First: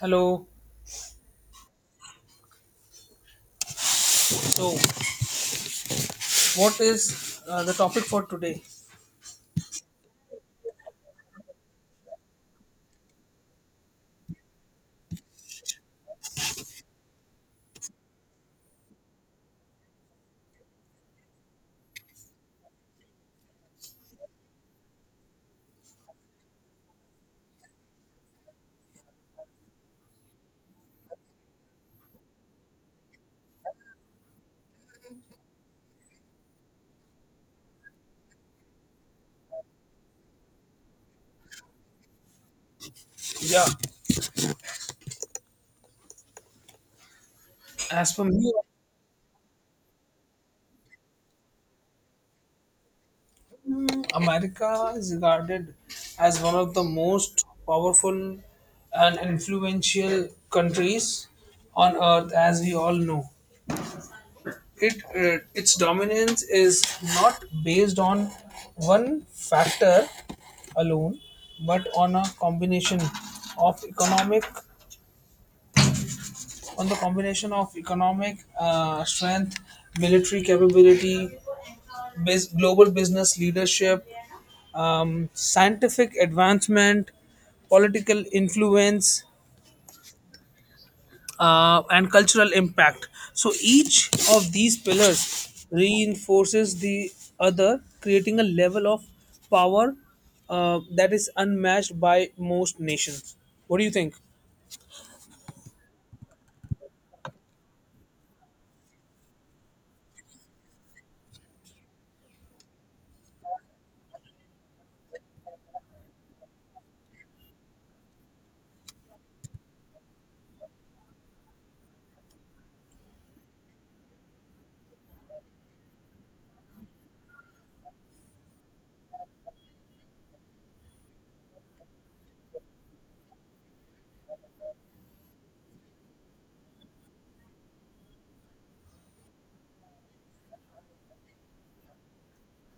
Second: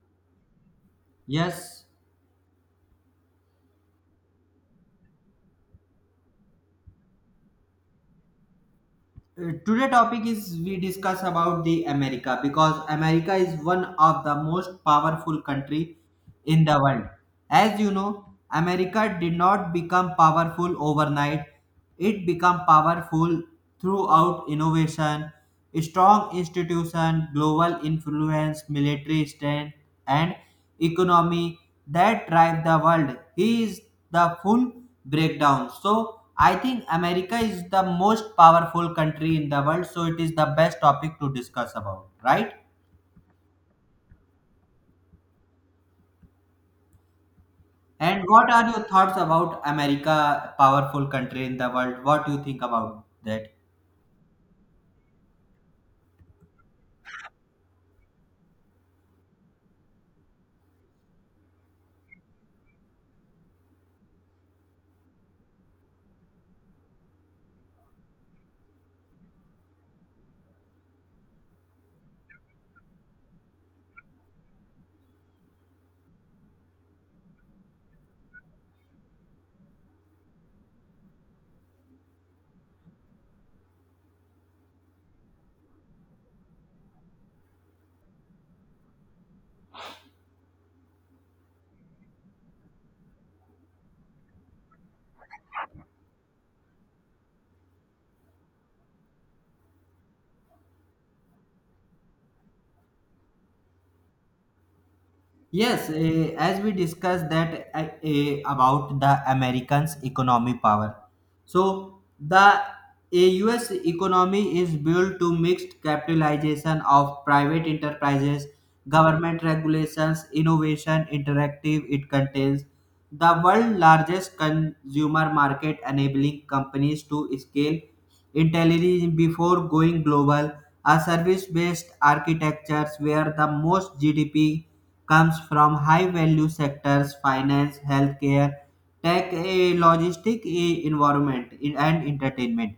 Hello. Yes, So, what is the topic for today? Today topic is we discuss about the America because America is one of the most powerful country in the world. As you know, America did not become powerful overnight. It became powerful throughout innovation, strong institution, global influence, military strength, and economy that drive the world. He is the full breakdown. So I think America is the most powerful country in the world. So it is the best topic to discuss about, right? Yeah, as And per what me, are your thoughts about America, powerful country in the world? What do you think about that? America is regarded as one of the most powerful and influential countries on earth, as we all know. It its dominance is not based on one factor alone, but of economic, on the combination of economic strength, military capability, global business leadership, scientific advancement, political influence, and cultural impact. So each of these pillars reinforces the other, creating a level of power that is unmatched by most nations. What do you think? Yes, as we discussed that about the Americans' economy power. So the U.S. economy is built to mixed capitalization of private enterprises, government regulations, innovation, interactive. It contains the world's largest consumer market, enabling companies to scale intelligently before going global. A service-based architectures where the most GDP comes from high value sectors finance, healthcare, tech, logistics, environment, and entertainment.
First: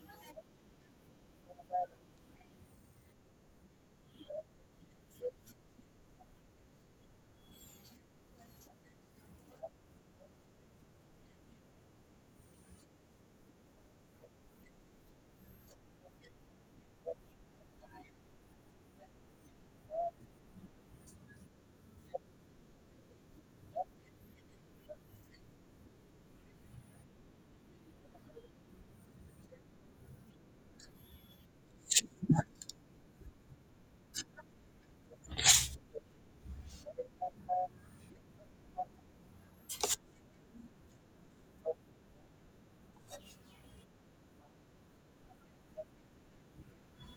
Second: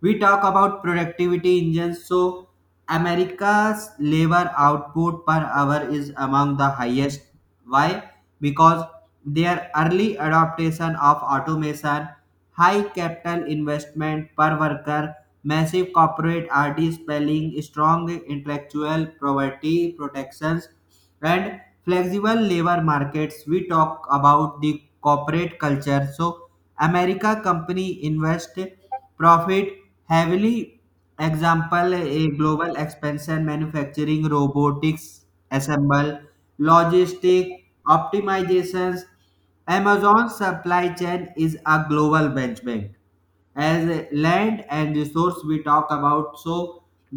We talk about productivity engines. So America's labor output per hour is among the highest. Why? Because their early adoption of automation, high capital investment per worker, massive corporate RD spelling, strong intellectual property protections, and flexible labor markets. We talk about the corporate culture. So america company invest profit heavily. Example, a global expansion manufacturing robotics assemble logistic optimizations. Amazon supply chain is a global benchmark. As a land and resource, we talk about. So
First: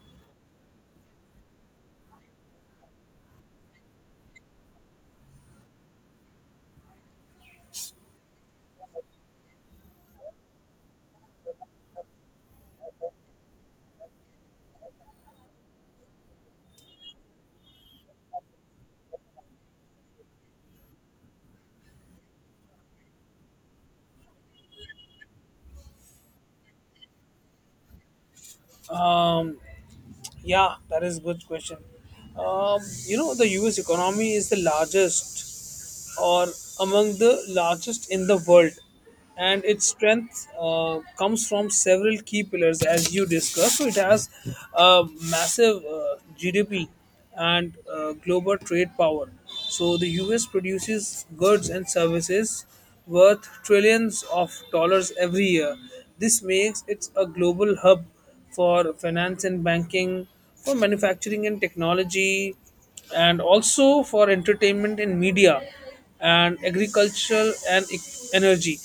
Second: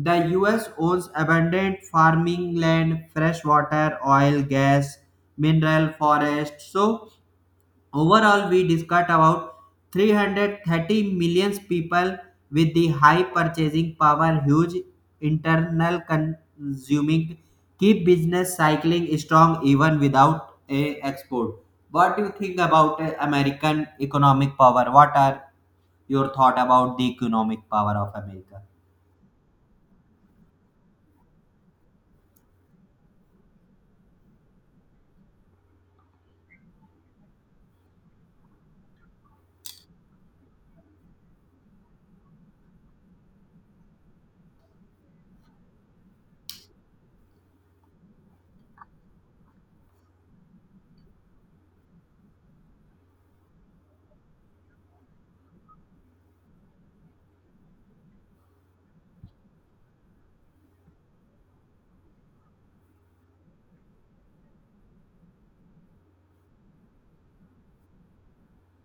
the us owns abundant farming land, fresh water, oil, gas, mineral forest. So overall, we discussed about 330 million people with the high purchasing power, huge internal consuming, keep business cycling strong even without a export. What do you think about American economic power? What are your thought about the economic power of America? Um, Yeah, that is good question. Um, the US economy is the largest or among the largest in the world, and its strength comes from several key pillars, as you discussed. So it has a massive GDP and global trade power. So the US produces goods and services worth trillions of dollars every year. This makes it a global hub for finance and banking, for manufacturing and technology, and also for entertainment in media and agricultural and energy.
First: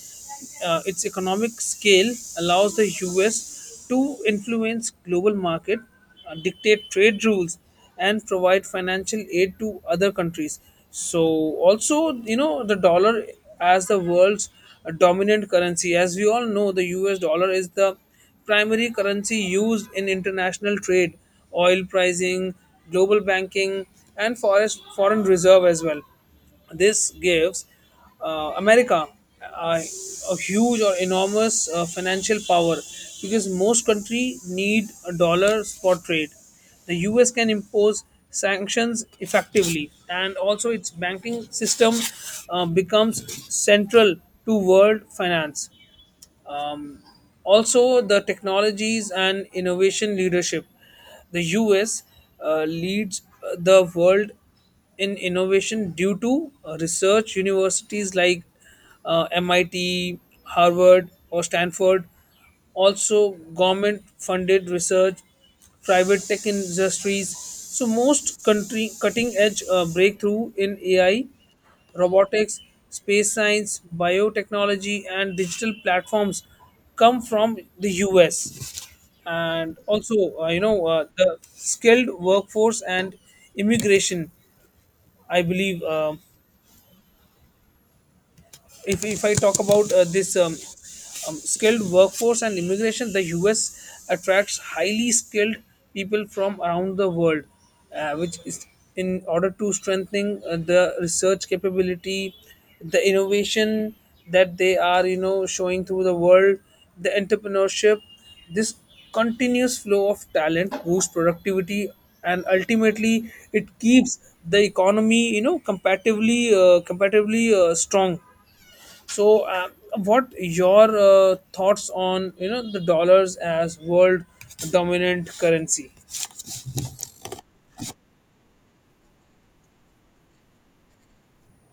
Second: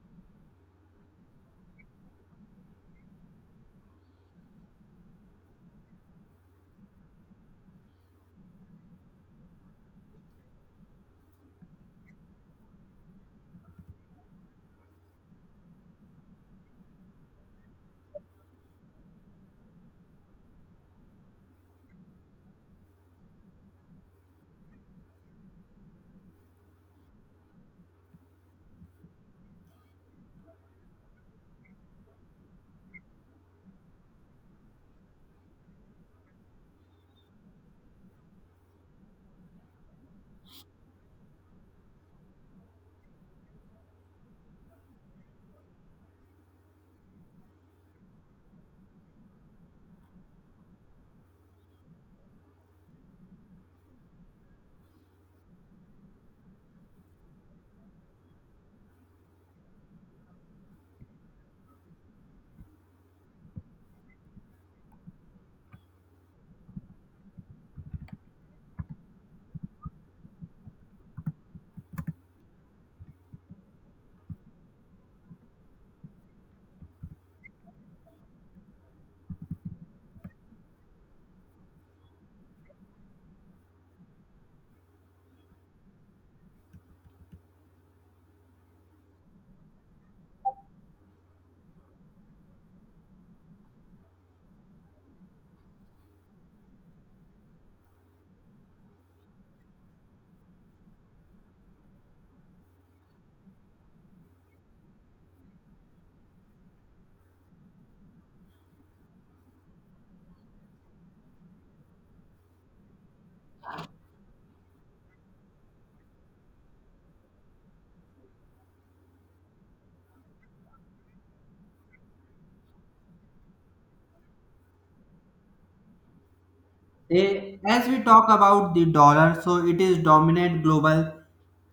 Its economic scale allows the US to influence global market, dictate trade rules, and provide financial aid to other countries. So also, the dollar as the world's dominant currency. As we all know, the US dollar is the primary currency used in international trade, oil pricing, global banking, and forest, foreign reserve as well. This gives America uh, a huge or enormous financial power because most country need dollars for trade. The US can impose sanctions effectively, and also its banking system becomes central to world finance. Um, Also, the technologies and innovation leadership. The US leads the world in innovation due to research universities like MIT, Harvard, or Stanford. Also, government funded research, private tech industries. So, most country cutting edge breakthrough in AI, Robotics, space science, biotechnology, and digital platforms come from the US. And also, the skilled workforce and immigration, I believe. If I talk about this skilled workforce and immigration, the US attracts highly skilled people from around the world, which is in order to strengthening the research capability, the innovation that they are showing through the world, the entrepreneurship. This continuous flow of talent boosts productivity and ultimately it keeps the economy comparatively strong. So, what your thoughts on the dollars as world dominant currency? As we talk about the dollar, so it is dominant global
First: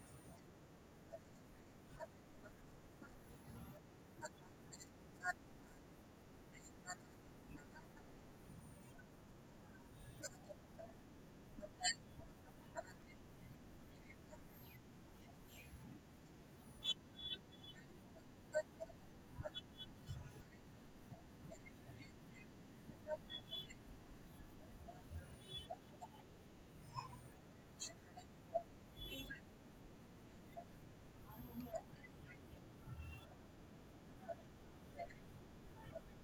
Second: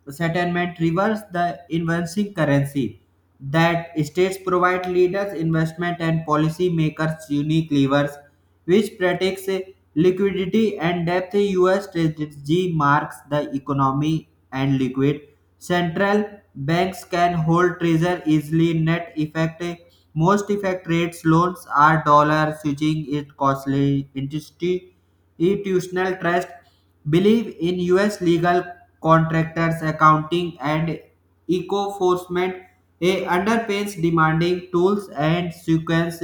settlement reverse the inversing currency that states provide leaders, investment and policy makers unique levers which protects liquidity and depth. U.S. strategy marks the economy and liquid. Central banks can hold treasure easily. Net effect most effect rates loans are dollar switching is costly. Institutional trust believe in U.S. legal contractors, accounting and eco enforcement. A underpays demanding tools and sequence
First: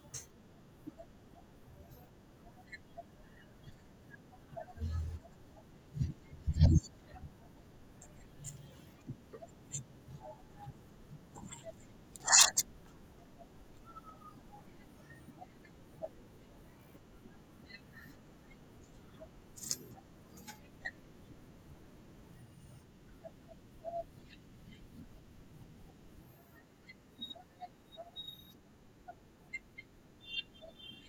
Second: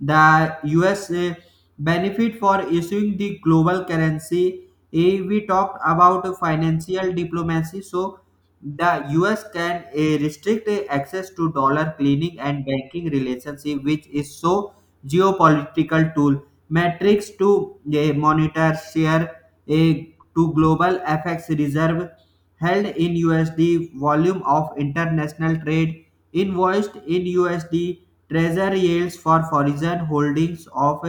the USA benefit for issuing the global currency. We talked about financial diplomacy. So the US can restrict access to dollar cleaning and banking relationship, which is so geopolitical tool. Metrics to monitor share a to global FX reserve held in USD, volume of international trade, invoiced in USD, treasury yields for foreign holdings of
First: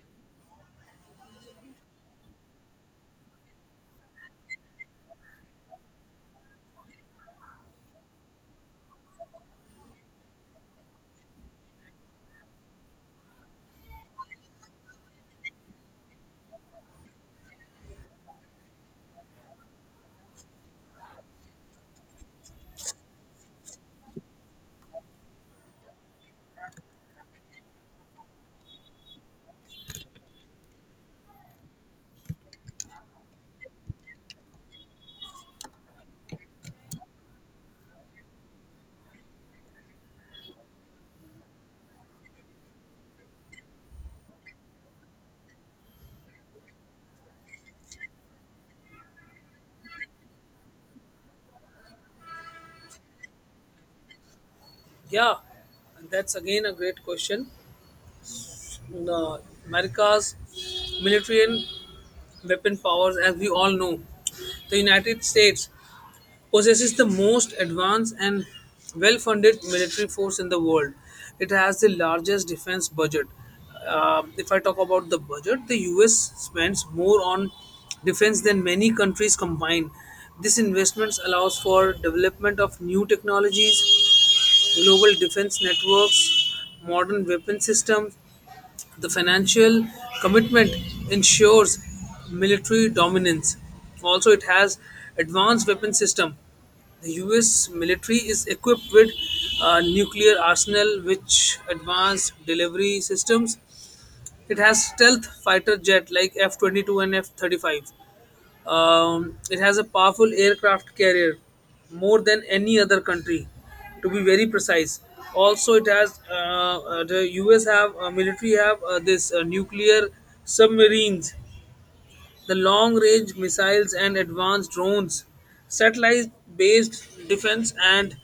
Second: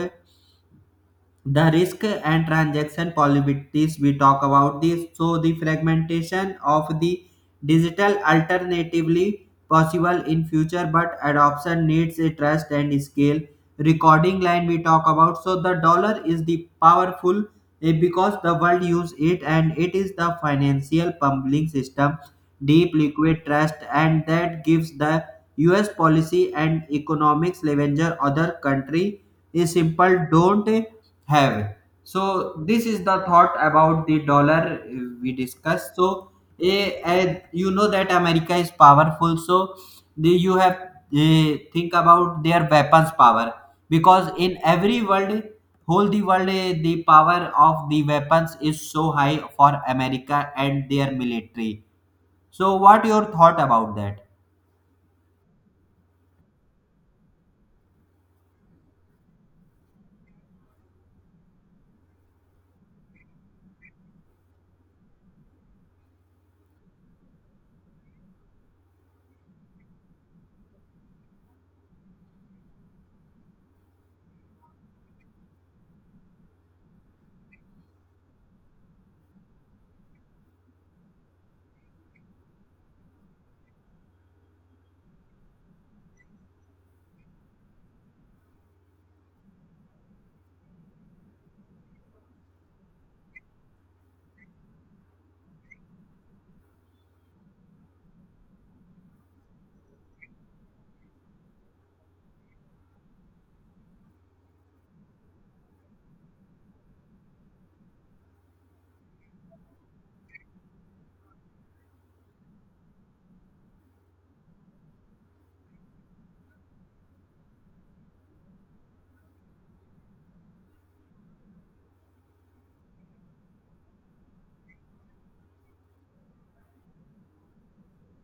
the risk and transaction probabilities. We talk about this. So the fragmentation of the digital alternatively possible in future, but adoption needs a trust and scale recording line. We talk about. So the dollar is the powerful because the world use it, and it is the financial pumping system, deep liquid trust, and that gives the us policy and economics leverage other country is simple don't have. So this is the thought about the dollar. We discussed. So you know that america is powerful. So you have think about their weapons power because in every world, whole the world, the power of the weapons is so high for america and their military. So what your thought about that? Yeah, that's again a great question. The America's military and weapon powers, as we all know, the United States possesses the most advanced and well funded military force in the world. It has the largest defense budget. If I talk about the budget, the US spends more on defense than many countries combined. This investments allows for development of new technologies, global defense networks, modern weapon systems. The financial commitment ensures military dominance. Also, it has advanced weapon system. The U.S. military is equipped with a nuclear arsenal, which advanced delivery systems. It has stealth fighter jet like F-22 and F-35. It has a powerful aircraft carrier, more than any other country, to be very precise. Also, it has the US have military have this nuclear submarines, the long range missiles and advanced drones, satellite based defense, and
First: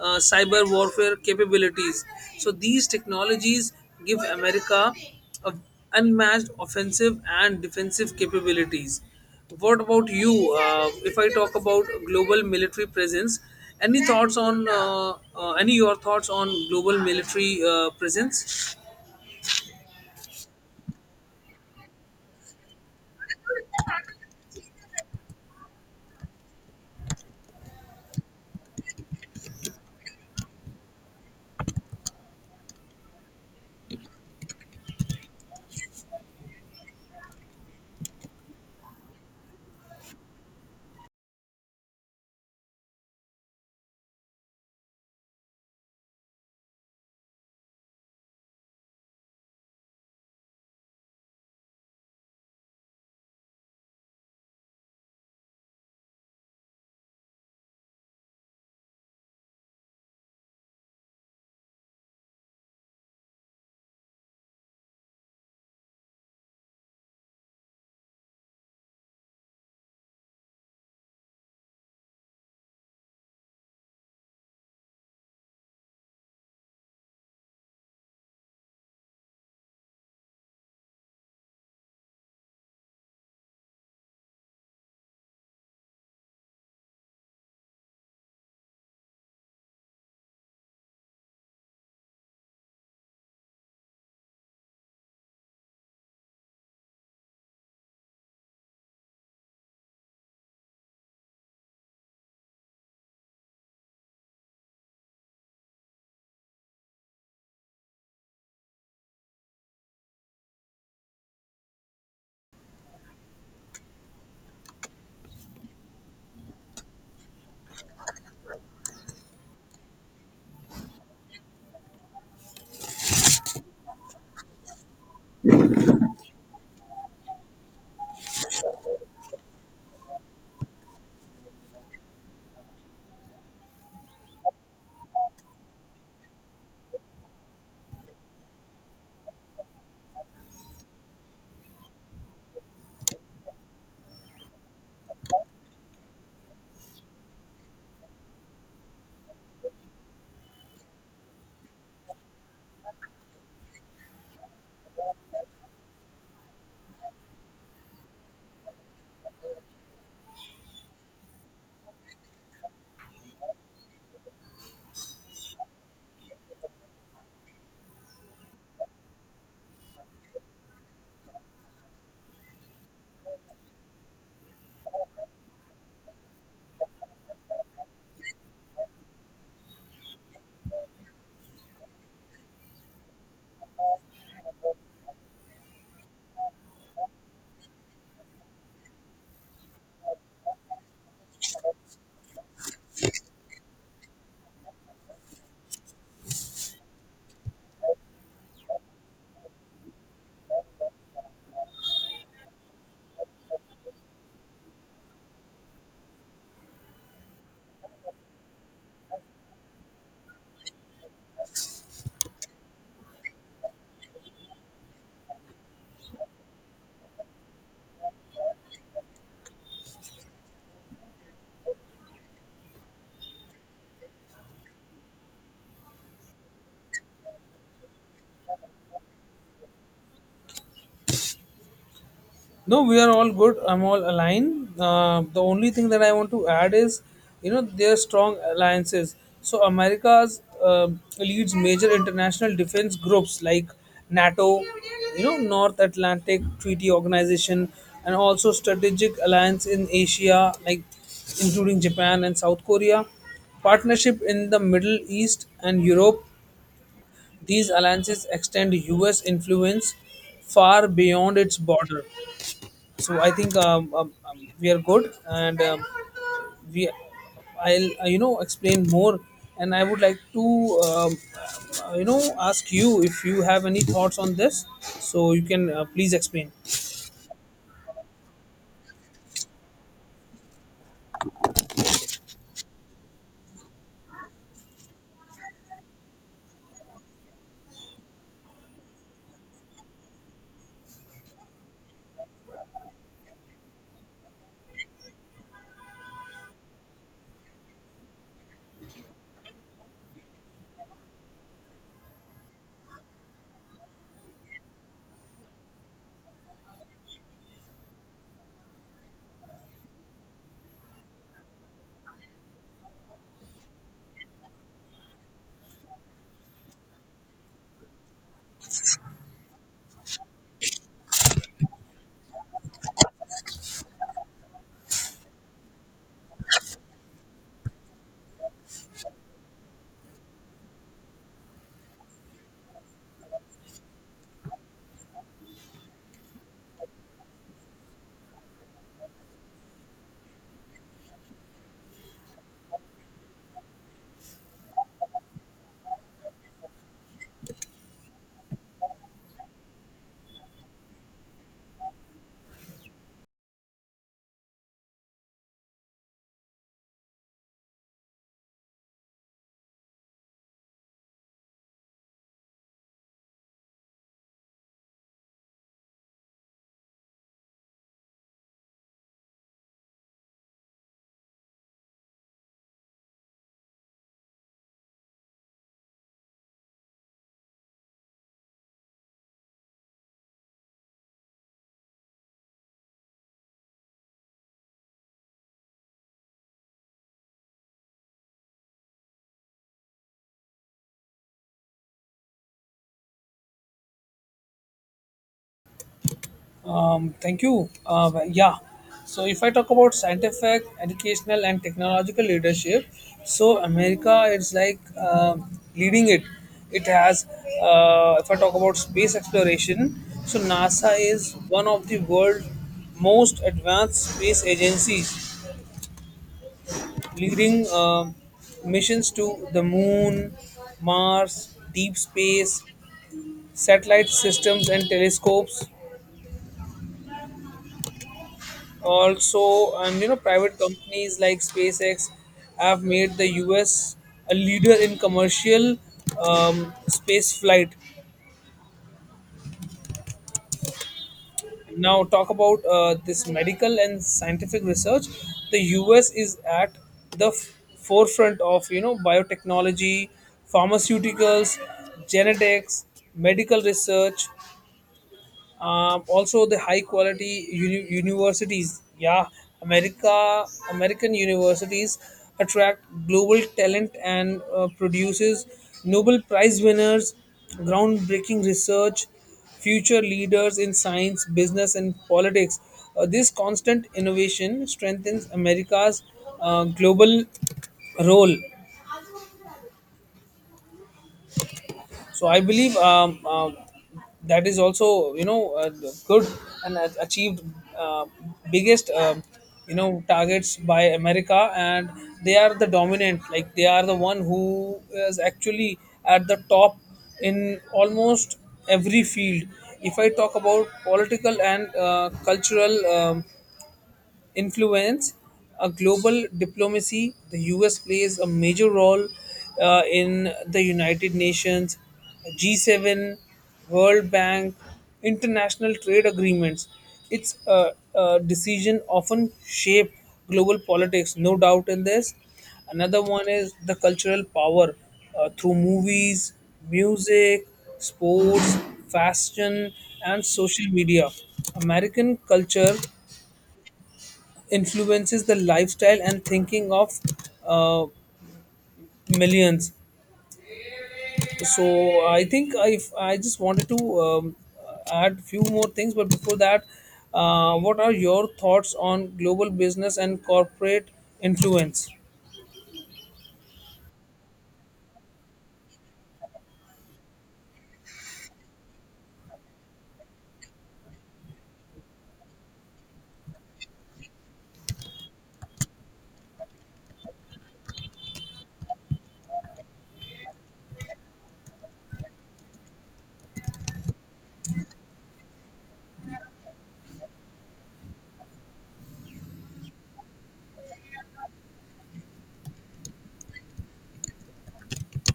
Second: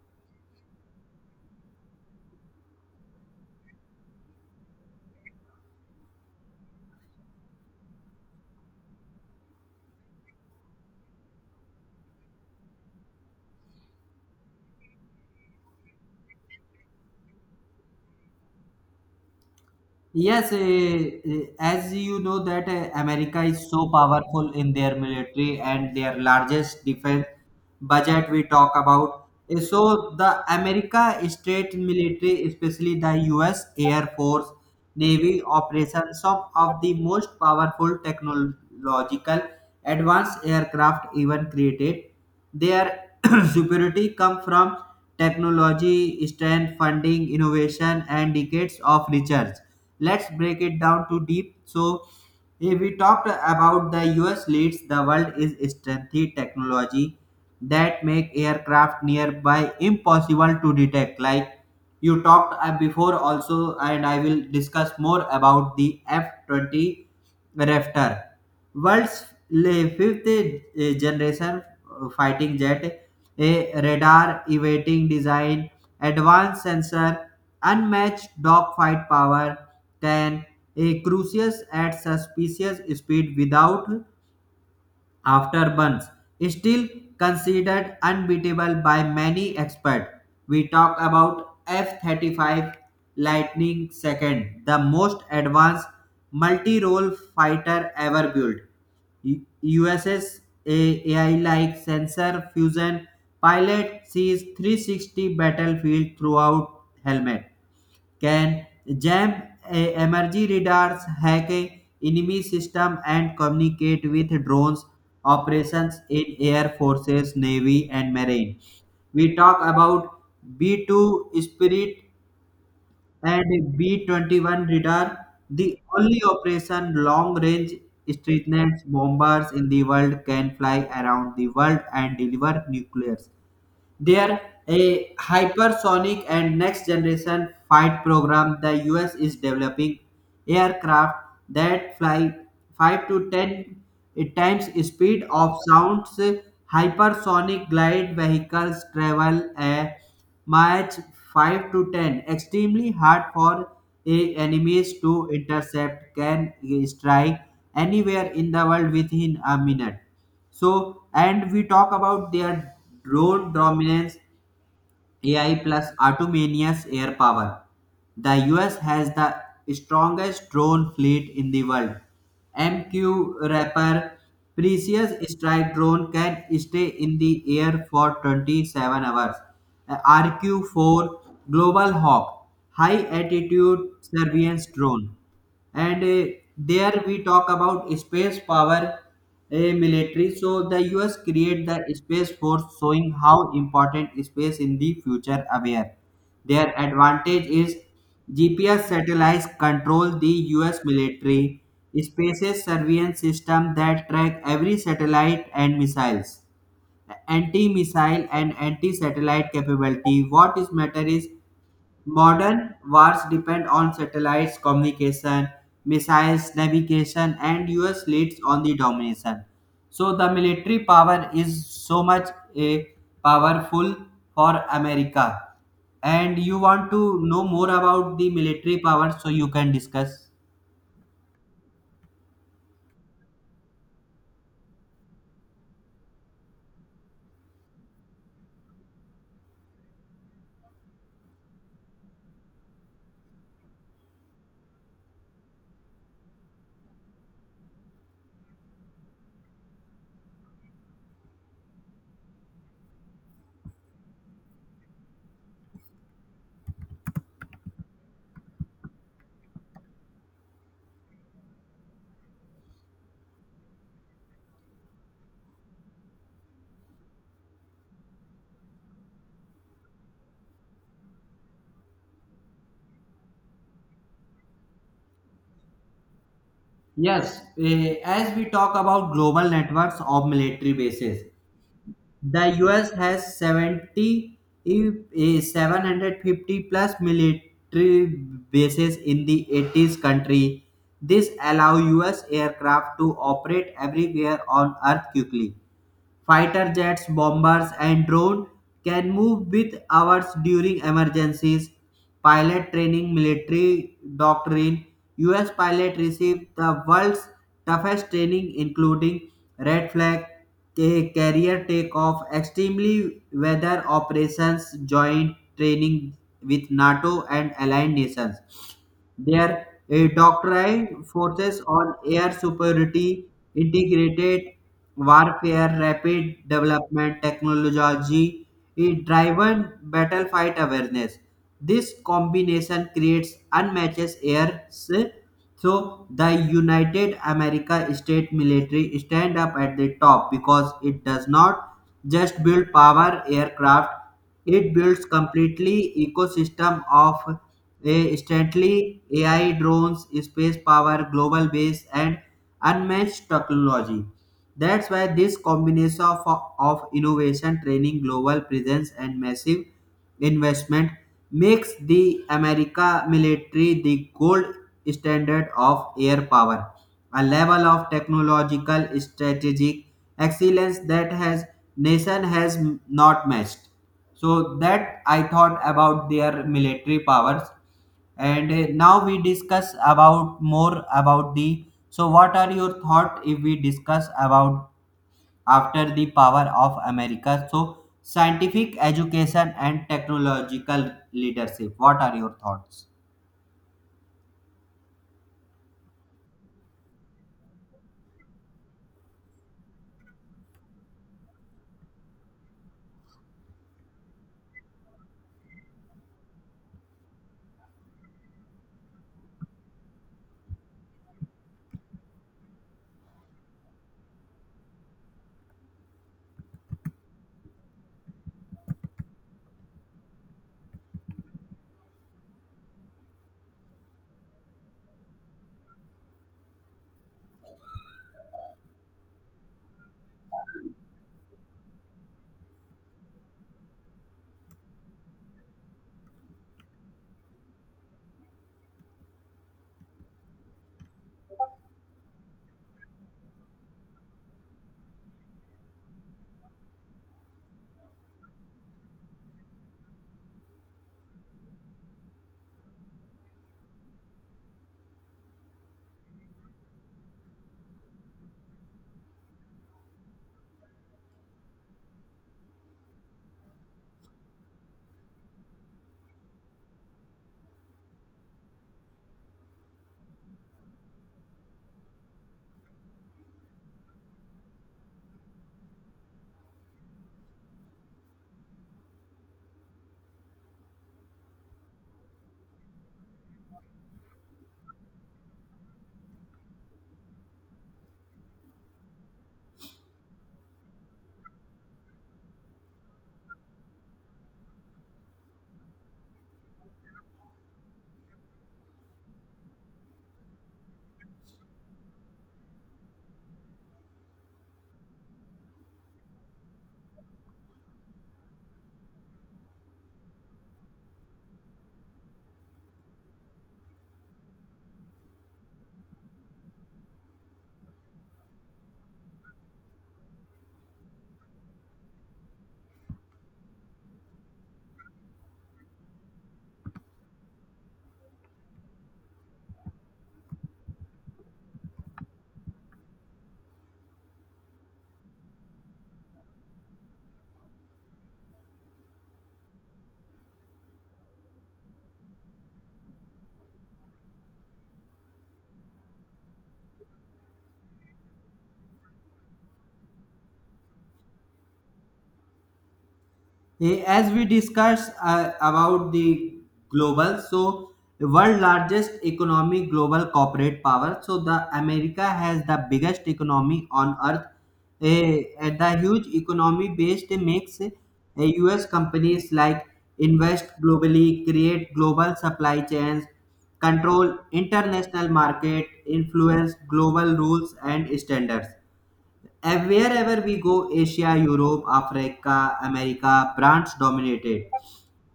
cyber warfare capabilities. So, these technologies give America a unmatched offensive and defensive capabilities. What about you? If I talk about global military presence, any your thoughts on global military presence? Yes, as you know that America is so powerful in their military and their largest defense budget we talk about. So the America state military, especially the U.S. Air Force, Navy operations, some of the most powerful technological advanced aircraft even created. Their superiority come from technology, strength, funding, innovation, and decades of research. Let's break it down to deep. So, if we talked about the US leads the world is strengthy technology that make aircraft nearby impossible to detect. Like you talked before also, and I will discuss more about the F 20 Raptor, world's fifth generation fighting jet, a radar evading design, advanced sensor, unmatched dogfight power, can a cruise at suspicious speed without after Burns, still considered unbeatable by many experts. We talk about F-35 Lightning II, the most advanced multi-role fighter ever built. USS AI-like sensor fusion pilot sees 360 battlefield throughout helmet can jam emergency radars, hack a enemy system, and communicate with drones operations in air forces, navy, and marine. We talk about B2 Spirit and B21 radar, the only operation long range strengthened bombers in the world can fly around the world and deliver nuclear there, a hypersonic and next generation fight program. The US is developing aircraft that fly 5 to 10 times speed of sounds. Hypersonic glide vehicles travel a March 5 to 10, extremely hard for a enemies to intercept, can strike anywhere in the world within a minute. So, and we talk about their drone dominance, AI plus autonomous air power. The US has the strongest drone fleet in the world. MQ Raptor Precious Strike drone can stay in the air for 27 hours. RQ4 Global Hawk High Altitude Surveillance Drone, and there we talk about space power, military. So the us create the space force, showing how important space in the future aware. Their advantage is gps satellites control the us military, spaces surveillance system that track every satellite and missiles, anti-missile and anti-satellite capability. What is matter is modern wars depend on satellites, communication, missiles, navigation, and US leads on the domination. So the military power is so much a powerful for America. And you want to know more about the military power, so you can discuss. No, we are all good. I'm all aligned. The only thing that I want to add is, their strong alliances. So America's leads major international defense groups like NATO, you know, North Atlantic Treaty Organization, and also strategic alliance in Asia, like including Japan and South Korea. Partnership in the Middle East and Europe. These alliances extend U.S. influence far beyond its border. So I think we are good, and we I'll explain more, and I would like to um, ask you if you have any thoughts on this, so you can please explain. Yes, as we talk about global networks of military bases, the US has 70, 750 plus military bases in the 80s country. This allows US aircraft to operate everywhere on Earth quickly. Fighter jets, bombers, and drones can move with hours during emergencies. Pilot training, military doctrine. US pilots received the world's toughest training, including red flag carrier takeoff, extremely weather operations, joint training with NATO and allied nations. Their doctrine forces on air superiority, integrated warfare, rapid development technology, driven battlefight awareness. This combination creates unmatched air. So the United America State military stand up at the top because it does not just build power aircraft, it builds completely ecosystem of a stately AI drones, space power, global base, and unmatched technology. That's why this combination of innovation, training, global presence, and massive investment makes the America military the gold standard of air power, a level of technological strategic excellence that has nation has not matched. So that I thought about their military powers, and now we discuss about more about the. So what are your thought if we discuss about after the power of America? So, scientific education and technological leadership. What are your thoughts? Thank you. Well, yeah. So if I talk about scientific, educational, and technological leadership, so America is like leading it. It has, if I talk about space exploration, so NASA is one of the world's most advanced space agencies, leading missions to the moon, Mars, deep space, satellite systems, and telescopes. Also, and private companies like SpaceX have made the US a leader in commercial space flight. Now talk about this medical and scientific research. The US is at the forefront of biotechnology, pharmaceuticals, genetics, medical research. Also, the high quality universities. Yeah, america American universities attract global talent and produces Nobel Prize winners, groundbreaking research, future leaders in science, business, and politics. This constant innovation strengthens America's global role. So I believe that is also good and achieved uh, biggest targets by America, and they are the dominant. Like they are the one who is actually at the top in almost every field. If I talk about political and cultural influence, a global diplomacy. The US plays a major role in the United Nations, G7, World Bank, international trade agreements. Its decision often shape global politics, no doubt in this. Another one is the cultural power through movies, music, sports, fashion, and social media. American culture influences the lifestyle and thinking of uh, millions. So I think if I just wanted to add few more things, but before that, what are your thoughts on global business and corporate influence? As we discussed about the global, so world largest economy, global corporate power. So the America has the biggest economy on earth. And the huge economy based makes U.S. companies like invest globally, create global supply chains, control international market, influence global rules and standards. And wherever we go, Asia, Europe, Africa, America, brands dominated.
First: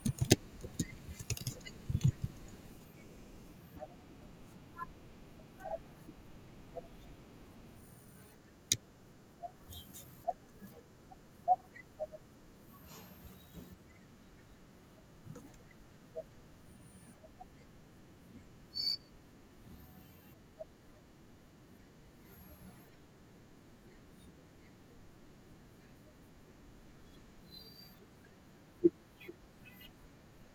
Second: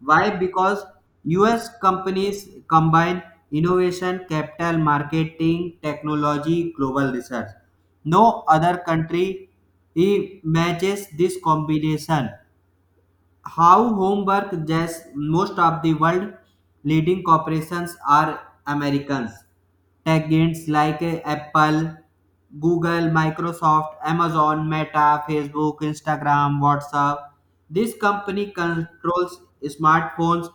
Why? Because US companies combine innovation, capital, marketing, technology, global research. No other country matches this combination how homework. Just most of the world leading corporations are americans tech giants like apple, google, microsoft, amazon, meta, facebook, instagram, whatsapp. This company controls smartphones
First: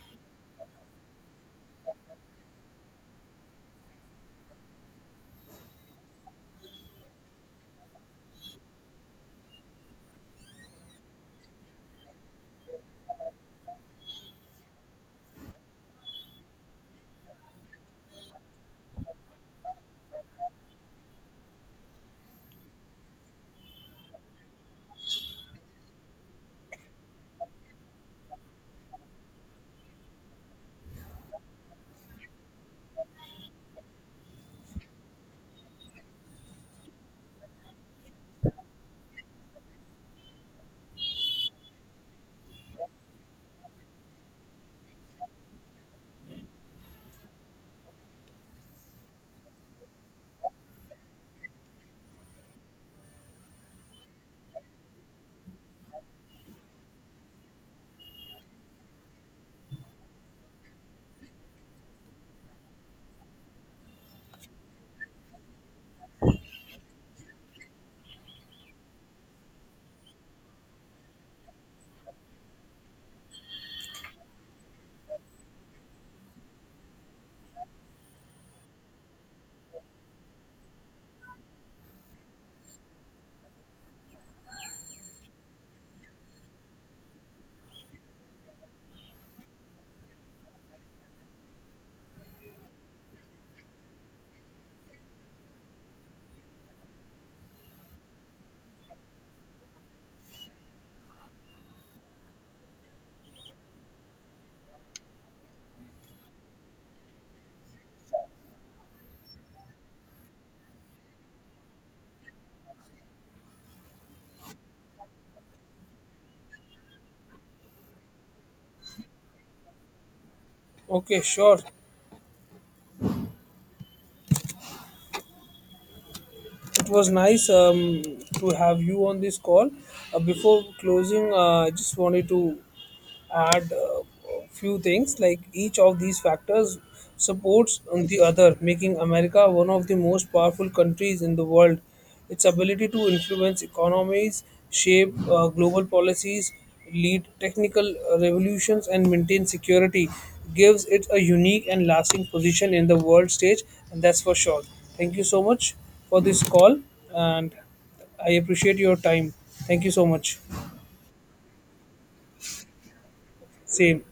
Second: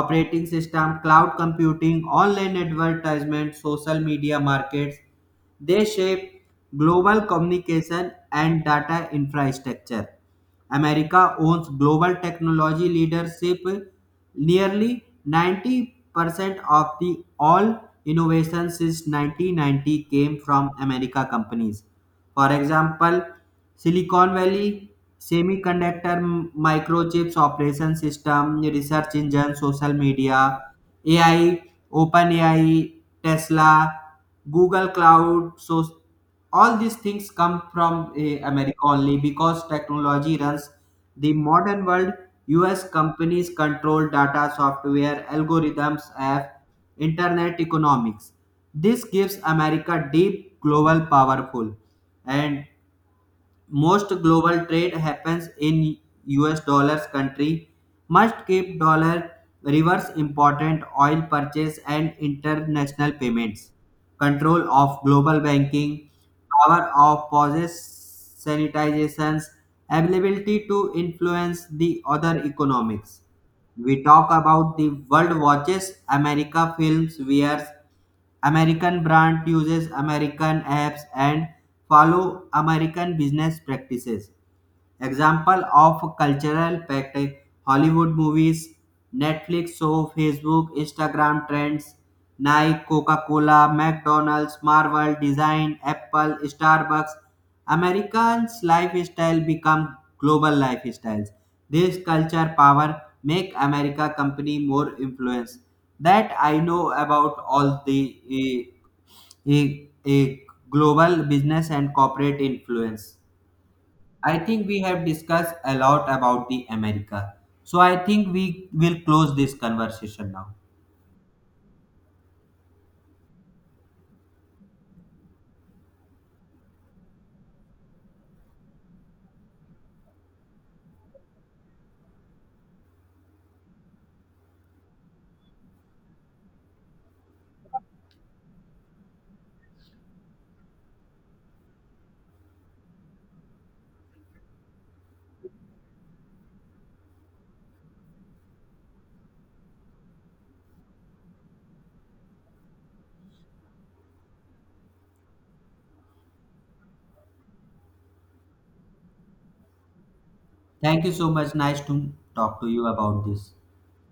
operating system, cloud computing, online advertisement, social media markets. They shape global communication and data infrastructure. America owns global technology leadership. Nearly 90% of the all innovations since 1990 came from America companies. For example, Silicon Valley semiconductor, microchips operation system, research engine, social media, AI, OpenAI, Tesla, Google Cloud. So all these things come from america only because technology runs the modern world. Us companies control data software algorithms have internet economics. This gives america deep global powerful. And most global trade happens in US dollars. Country must keep dollar reverse important oil purchase and international payments, control of global banking, power of possess sanitizations, ability to influence the other economics. We talk about the world watches America films, wears American brand, uses American apps, and follow American business practices. Example of cultural pact: Hollywood movies, Netflix show, Facebook, Instagram trends, Nike, Coca-Cola, McDonald's, Marvel, Design, Apple, Starbucks. Americans' lifestyle become global lifestyles. This culture power make America company more influence. That I know about all the eh, eh, global business and corporate influence. I think we have discussed a lot about the America. So I think we will close this conversation now. Okay, sure. It was nice to have you on this call. Before closing, I just wanted to add a few things. Like each of these factors supports on the other, making America one of the most powerful countries in the world. Its ability to influence economies, shape global policies, lead technical revolutions, and maintain security gives it a unique and lasting position in the world stage, and that's for sure. Thank you so much for this call, and I appreciate your time. Thank you so much. Thank you so much. Nice to talk to you about this. Same.